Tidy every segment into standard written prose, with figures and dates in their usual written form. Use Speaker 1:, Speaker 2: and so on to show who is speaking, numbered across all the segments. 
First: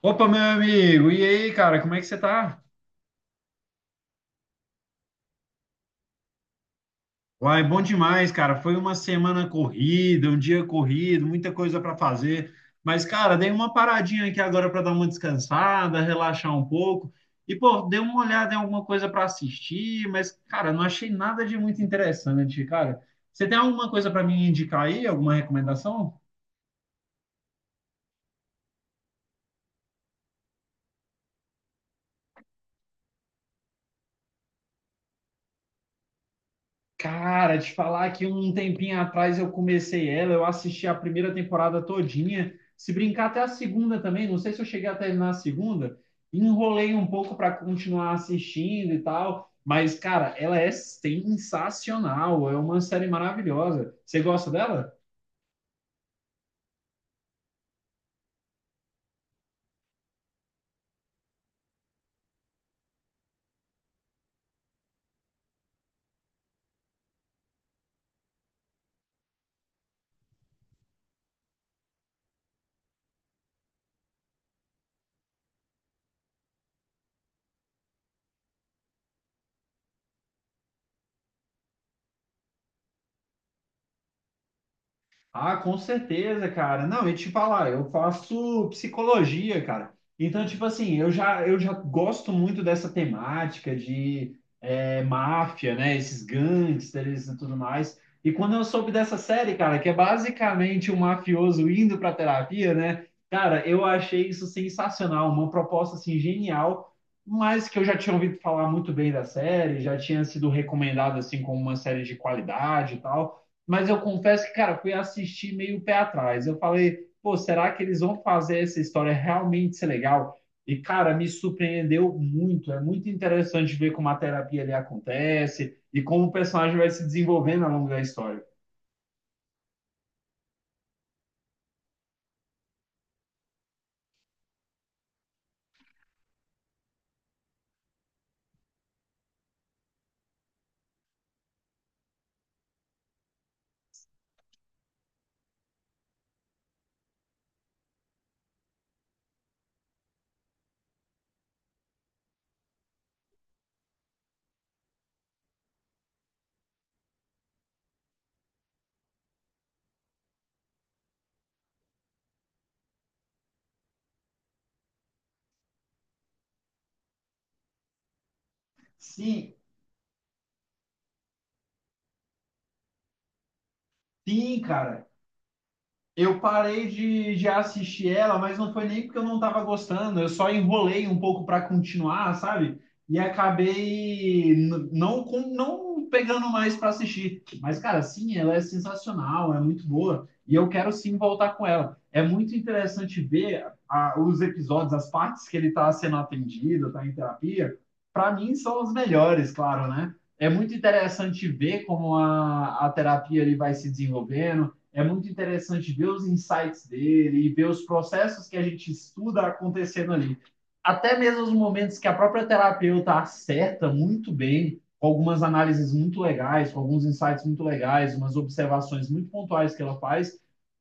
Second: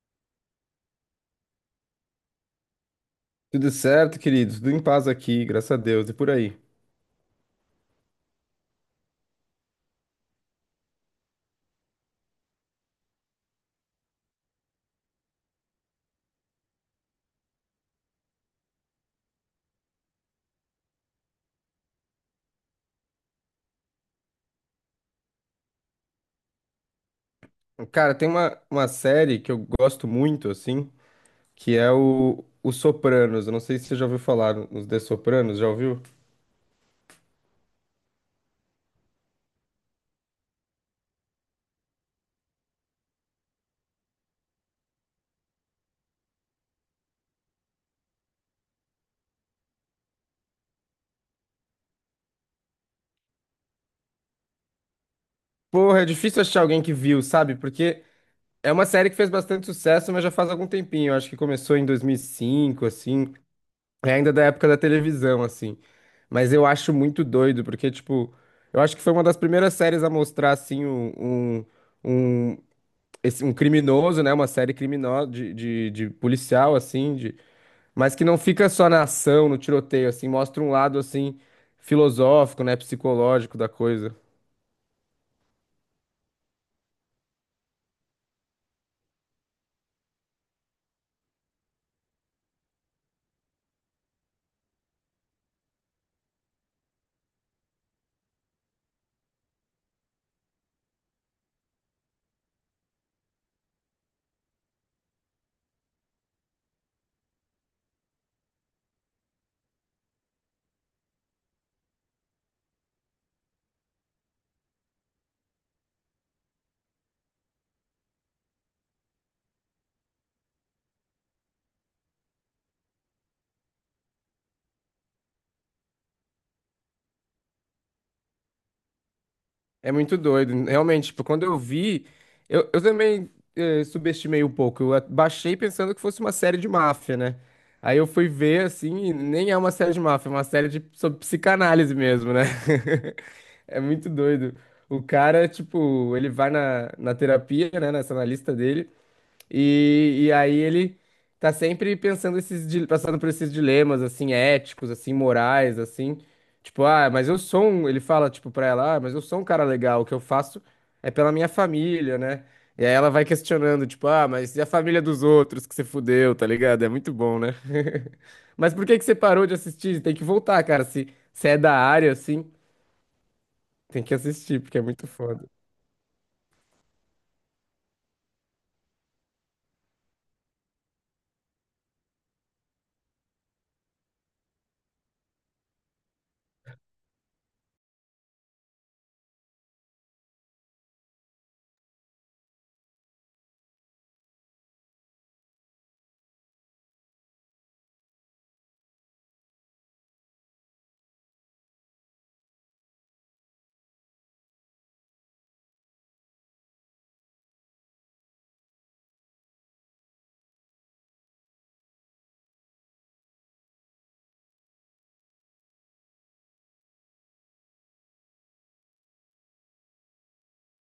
Speaker 1: Opa, meu amigo! E aí, cara, como é que você tá?
Speaker 2: Tudo certo, querido? Tudo em paz aqui, graças a Deus, e por aí.
Speaker 1: Uai, bom demais, cara. Foi uma semana corrida, um dia corrido, muita coisa para fazer. Mas, cara, dei uma paradinha aqui agora para dar uma descansada, relaxar um pouco. E, pô, dei uma olhada em alguma coisa para assistir, mas, cara, não achei nada de muito interessante, cara. Você tem alguma coisa para me indicar aí? Alguma recomendação?
Speaker 2: Cara, tem uma série que eu gosto muito, assim, que é o Sopranos. Eu não sei se você já ouviu falar nos The Sopranos, já ouviu?
Speaker 1: Cara, te falar que um tempinho atrás eu comecei ela, eu assisti a primeira temporada todinha, se brincar até a segunda também, não sei se eu cheguei a terminar a segunda, enrolei um pouco para continuar assistindo e tal, mas cara, ela é sensacional, é uma série maravilhosa. Você gosta dela?
Speaker 2: Porra, é difícil achar alguém que viu, sabe? Porque é uma série que fez bastante sucesso, mas já faz algum tempinho. Eu acho que começou em 2005, assim, é ainda da época da televisão, assim. Mas eu acho muito doido, porque, tipo, eu acho que foi uma das primeiras séries a mostrar, assim, um- um- um criminoso, né? Uma série criminosa de policial, assim, de, mas que não fica só na ação, no tiroteio, assim, mostra um lado assim filosófico, né? Psicológico da coisa.
Speaker 1: Ah, com certeza, cara. Não, e te falar, eu faço psicologia, cara. Então, tipo assim, eu já gosto muito dessa temática de máfia, né? Esses gangsters e tudo mais. E quando eu soube dessa série, cara, que é basicamente um mafioso indo pra terapia, né? Cara, eu achei isso sensacional, uma proposta assim genial, mas que eu já tinha ouvido falar muito bem da série, já tinha sido recomendado assim como uma série de qualidade e tal. Mas eu confesso que, cara, fui assistir meio pé atrás. Eu falei, pô, será que eles vão fazer essa história realmente ser legal? E, cara, me surpreendeu muito. É muito interessante ver como a terapia ali acontece e como o personagem vai se desenvolvendo ao longo da história.
Speaker 2: É muito doido. Realmente, tipo, quando eu vi, eu também subestimei um pouco. Baixei pensando que fosse uma série de máfia, né? Aí eu fui ver, assim, e nem é uma série de máfia, é uma série de, sobre psicanálise mesmo, né? É muito doido. O cara, tipo, ele vai na terapia, né, nessa analista dele. E aí ele tá sempre pensando passando por esses dilemas, assim, éticos, assim, morais, assim. Tipo, ah, mas eu sou um, ele fala, tipo, pra ela, ah, mas eu sou um cara legal, o que eu faço é pela minha família, né? E aí ela vai questionando, tipo, ah, mas e a família dos outros que você fudeu, tá ligado? É muito bom, né? Mas por que que você parou
Speaker 1: Sim,
Speaker 2: de assistir? Tem que voltar, cara, se é da área, assim, tem que
Speaker 1: sim,
Speaker 2: assistir, porque é
Speaker 1: cara.
Speaker 2: muito foda.
Speaker 1: Eu parei de assistir ela, mas não foi nem porque eu não estava gostando, eu só enrolei um pouco para continuar, sabe? E acabei não pegando mais para assistir. Mas, cara, sim, ela é sensacional, é muito boa, e eu quero sim voltar com ela. É muito interessante ver os episódios, as partes que ele está sendo atendido, está em terapia. Para mim, são os melhores, claro, né? É muito interessante ver como a terapia ele vai se desenvolvendo é muito interessante ver os insights dele e ver os processos que a gente estuda acontecendo ali. Até mesmo os momentos que a própria terapeuta acerta muito bem, com algumas análises muito legais, com alguns insights muito legais, umas observações muito pontuais que ela faz,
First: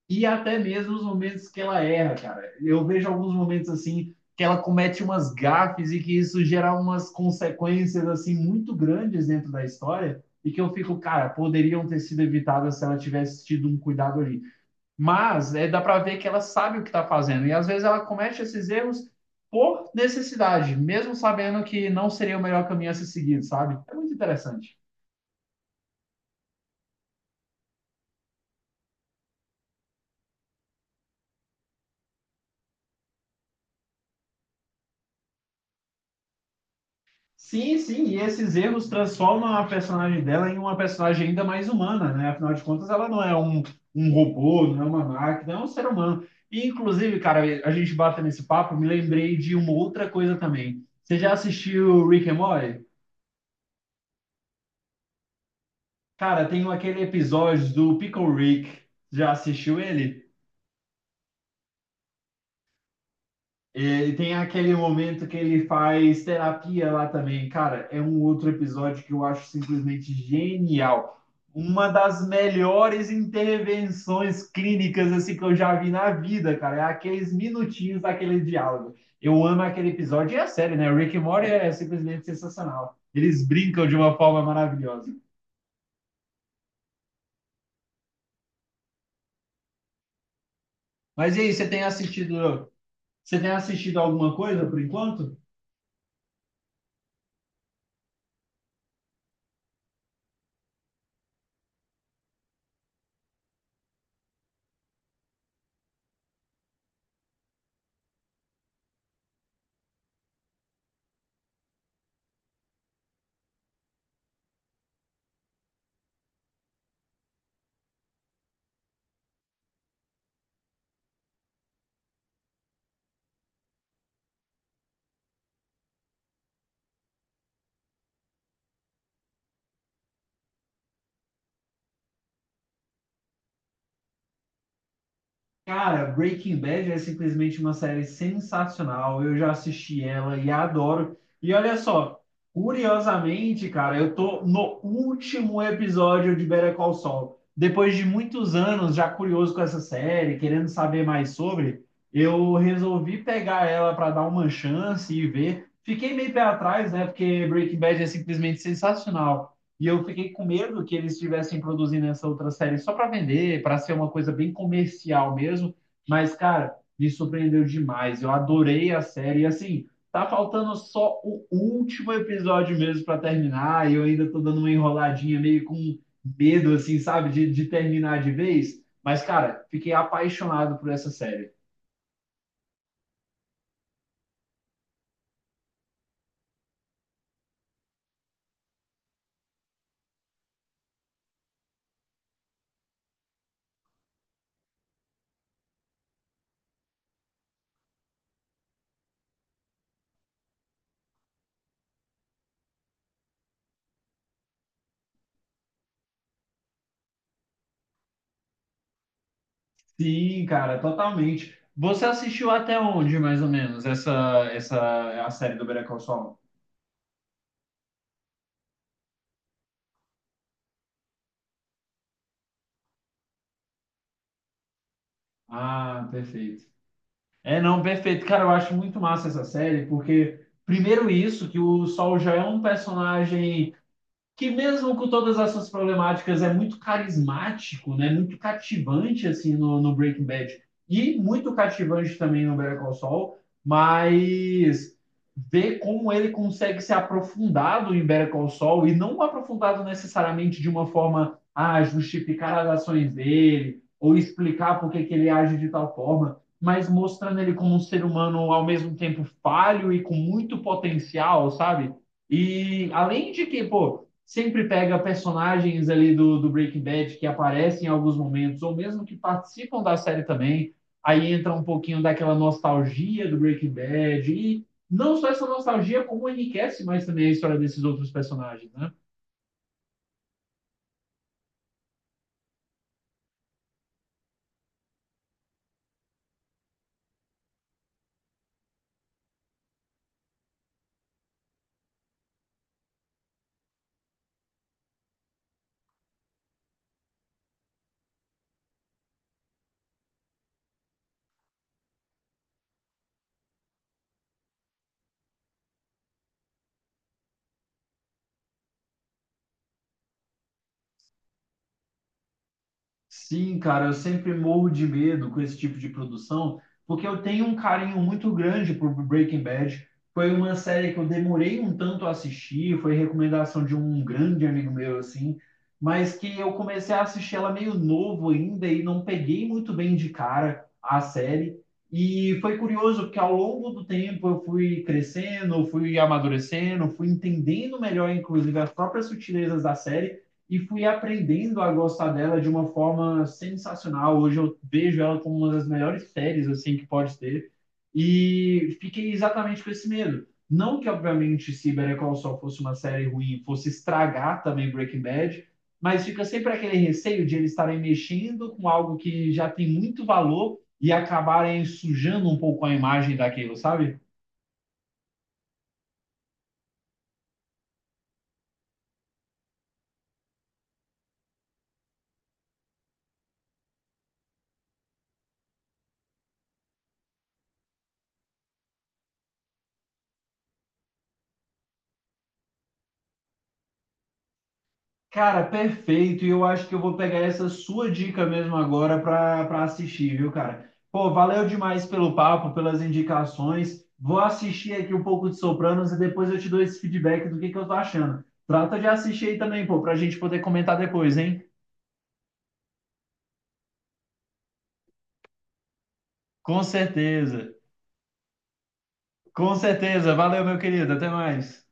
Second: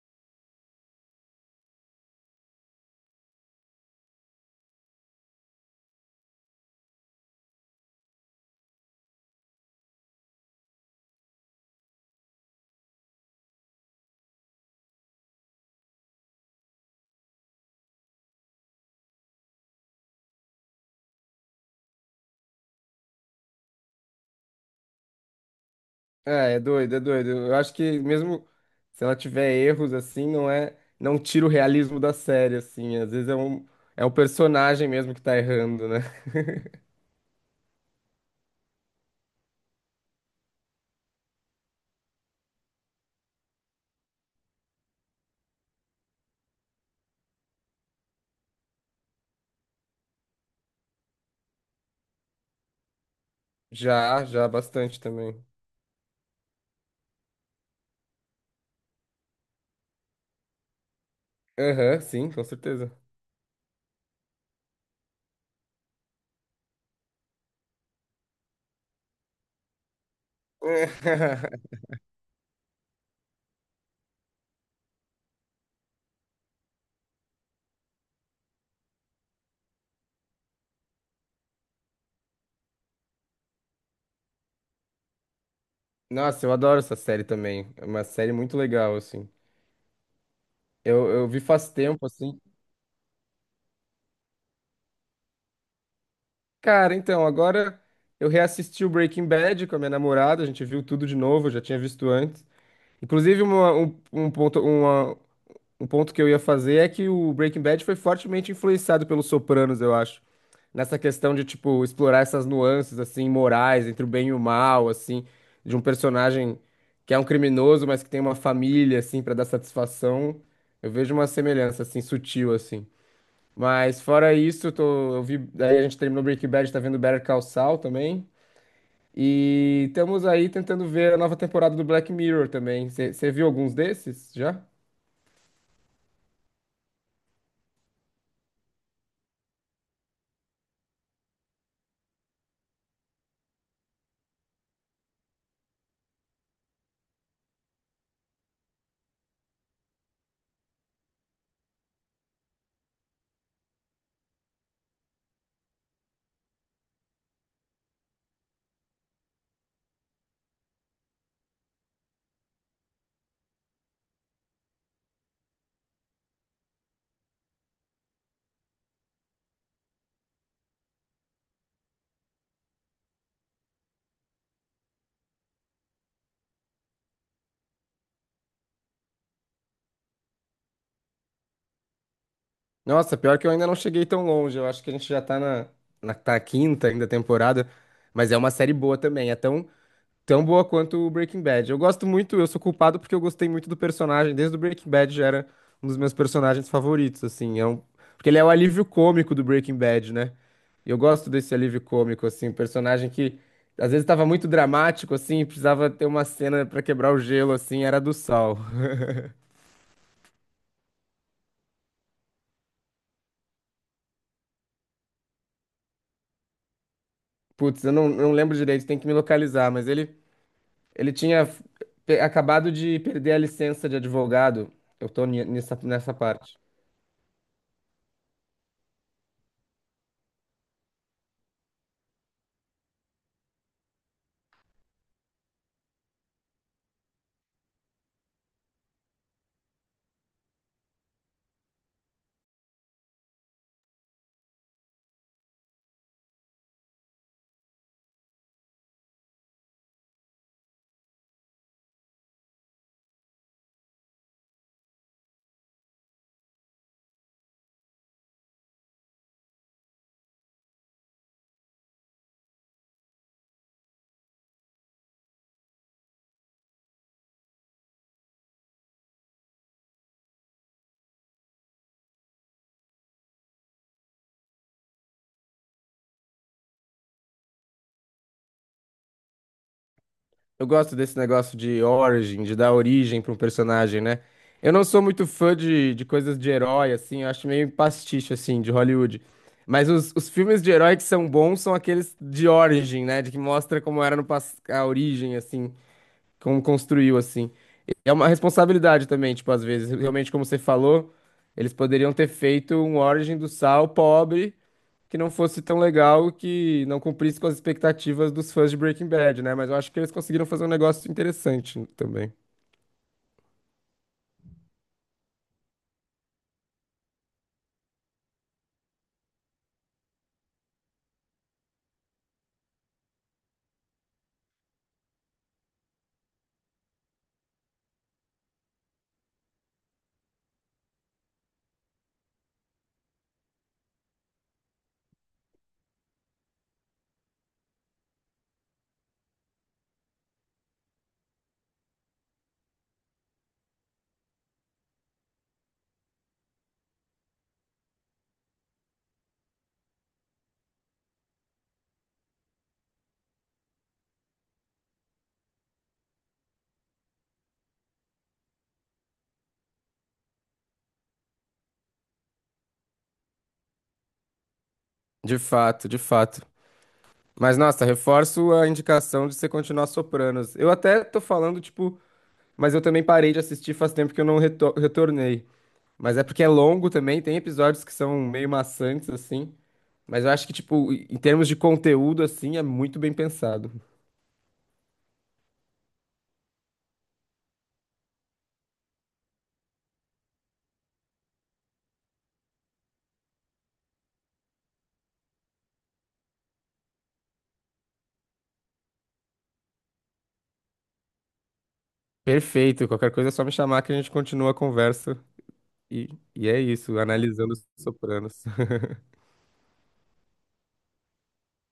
Speaker 1: e até mesmo os momentos que ela erra, cara. Eu vejo alguns momentos assim que ela comete umas gafes e que isso gera umas consequências assim muito grandes dentro da história e que eu fico, cara, poderiam ter sido evitadas se ela tivesse tido um cuidado ali. Mas é, dá para ver que ela sabe o que está fazendo e às vezes ela comete esses erros por necessidade, mesmo sabendo que não seria o melhor caminho a ser seguido, sabe? É muito interessante.
Speaker 2: É, é doido, é doido. Eu acho que mesmo se ela tiver erros assim, não é, não tira o realismo da série assim. Às vezes é é o personagem mesmo que tá errando, né?
Speaker 1: Sim, sim, e esses erros transformam a personagem dela em uma personagem ainda mais humana, né? Afinal de contas, ela não é um robô, não é uma máquina, é um ser humano. E, inclusive, cara, a gente bate nesse papo, me lembrei de uma outra coisa também. Você já assistiu Rick and Morty?
Speaker 2: Já, já bastante também.
Speaker 1: Cara, tem aquele episódio do Pickle Rick. Já assistiu ele?
Speaker 2: Aham, sim, com certeza.
Speaker 1: E tem aquele momento que ele faz terapia lá também. Cara, é um outro episódio que eu acho simplesmente genial. Uma das melhores intervenções clínicas assim que eu já vi na vida, cara. É aqueles minutinhos daquele diálogo. Eu amo aquele episódio e a série, né? Rick and Morty é simplesmente sensacional. Eles brincam de uma forma maravilhosa.
Speaker 2: Nossa, eu adoro essa série também. É uma série muito legal assim. Eu
Speaker 1: Mas
Speaker 2: vi
Speaker 1: e aí,
Speaker 2: faz tempo assim.
Speaker 1: você tem assistido alguma coisa por enquanto?
Speaker 2: Cara, então, agora eu reassisti o Breaking Bad com a minha namorada, a gente viu tudo de novo, eu já tinha visto antes. Inclusive, uma, um ponto, uma, um ponto que eu ia fazer é que o Breaking Bad foi fortemente influenciado pelos Sopranos, eu acho. Nessa questão de, tipo, explorar essas nuances, assim, morais, entre o bem e o mal, assim, de um personagem que é um criminoso, mas que tem uma família, assim, pra dar satisfação. Eu vejo uma semelhança, assim, sutil, assim. Mas fora isso, eu vi, aí a gente terminou Breaking Bad, tá vendo Better Call Saul também. E estamos aí tentando ver a nova temporada do Black Mirror também. Você viu alguns desses já?
Speaker 1: Cara, Breaking Bad é simplesmente uma série sensacional. Eu já assisti ela e adoro. E olha só, curiosamente, cara, eu tô no último episódio de Better Call Saul. Depois de muitos anos já curioso com essa série, querendo saber mais sobre, eu resolvi pegar ela para dar uma chance e ver. Fiquei meio pé atrás, né? Porque Breaking Bad é simplesmente sensacional. E eu fiquei com medo que eles estivessem produzindo essa outra série só para vender, para ser uma coisa bem comercial mesmo. Mas, cara, me surpreendeu demais. Eu adorei a série. E, assim, tá faltando só o último episódio mesmo para terminar. E eu ainda tô dando uma enroladinha meio com medo, assim, sabe, de terminar de vez. Mas, cara, fiquei apaixonado por essa série.
Speaker 2: Nossa, pior que eu ainda não cheguei tão longe. Eu acho que a gente já tá na quinta ainda temporada, mas é uma série boa também. É tão, tão boa quanto o Breaking Bad. Eu gosto muito, eu sou culpado porque eu gostei muito do personagem. Desde o Breaking Bad já era um dos meus personagens favoritos, assim. É um, porque ele é o alívio cômico do Breaking Bad, né? E eu gosto desse alívio cômico, assim, um personagem que às vezes estava muito dramático, assim, precisava ter uma cena pra quebrar o gelo, assim, era a do Saul.
Speaker 1: Sim, cara, totalmente. Você assistiu até onde, mais ou menos, essa a série do Better Call Saul?
Speaker 2: Putz, eu não, não lembro direito, tem que me localizar, mas ele. Ele tinha acabado de perder a licença de advogado. Eu tô
Speaker 1: Ah,
Speaker 2: nessa parte.
Speaker 1: perfeito. É, não, perfeito. Cara, eu acho muito massa essa série, porque, primeiro, isso, que o Sol já é um personagem que mesmo com todas as suas problemáticas é muito carismático, né? Muito cativante assim no Breaking Bad e muito cativante também no Better Call Saul, mas ver como ele consegue ser aprofundado em Better Call Saul e não aprofundado necessariamente de uma forma a ah, justificar as ações dele ou explicar por que ele age de tal forma, mas mostrando ele como um ser humano ao mesmo tempo falho e com muito potencial, sabe? E além de que, pô, sempre pega personagens ali do Breaking Bad que aparecem em alguns momentos, ou mesmo que participam da série também. Aí entra um pouquinho daquela nostalgia do Breaking Bad. E não só essa nostalgia, como enriquece mais também a história desses outros personagens, né?
Speaker 2: Eu gosto desse negócio de origin, de dar origem para um personagem, né? Eu não sou muito fã de coisas de herói, assim, eu acho meio pastiche, assim, de Hollywood. Mas os filmes de herói que são bons são aqueles de origin, né? De que mostra como era no pas- a origem, assim, como construiu, assim. É uma responsabilidade também, tipo, às vezes, realmente, como você falou, eles poderiam ter feito um origin do Saul pobre que não fosse tão legal, que não cumprisse com as expectativas dos fãs de Breaking Bad, né? Mas eu acho que eles conseguiram fazer um negócio interessante também.
Speaker 1: Sim, cara, eu sempre morro de medo com esse tipo de produção, porque eu tenho um carinho muito grande por Breaking Bad. Foi uma série que eu demorei um tanto a assistir, foi recomendação de um grande amigo meu, assim, mas que eu comecei a assistir ela meio novo ainda e não peguei muito bem de cara a série. E foi curioso, porque ao longo do tempo eu fui crescendo, fui amadurecendo, fui entendendo melhor, inclusive, as próprias sutilezas da série e fui aprendendo a gostar dela de uma forma sensacional. Hoje eu vejo ela como uma das melhores séries assim que pode ter e fiquei exatamente com esse medo. Não que obviamente se Better Call Saul fosse uma série ruim, fosse estragar também Breaking Bad, mas fica sempre aquele receio de eles estarem mexendo com algo que já tem muito valor e acabarem sujando um pouco a imagem daquilo, sabe?
Speaker 2: De fato, de fato. Mas nossa, reforço a indicação de você continuar Sopranos. Eu até tô falando, tipo, mas eu também parei de assistir faz tempo que eu não retornei. Mas é porque é longo também, tem episódios que são meio maçantes, assim. Mas eu acho que, tipo, em termos de conteúdo, assim, é muito bem pensado.
Speaker 1: Cara, perfeito. E eu acho que eu vou pegar essa sua dica mesmo agora para assistir, viu, cara? Pô, valeu demais pelo papo, pelas indicações. Vou assistir aqui um pouco de Sopranos e depois eu te dou esse feedback do que eu tô achando. Trata de assistir aí também, pô, pra gente poder comentar depois, hein?
Speaker 2: Perfeito, qualquer coisa é só me chamar que a gente continua a conversa. E, e é
Speaker 1: Com
Speaker 2: isso,
Speaker 1: certeza.
Speaker 2: analisando os Sopranos.
Speaker 1: Com certeza. Valeu, meu querido. Até mais.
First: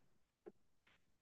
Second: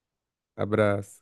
Speaker 2: Abraço.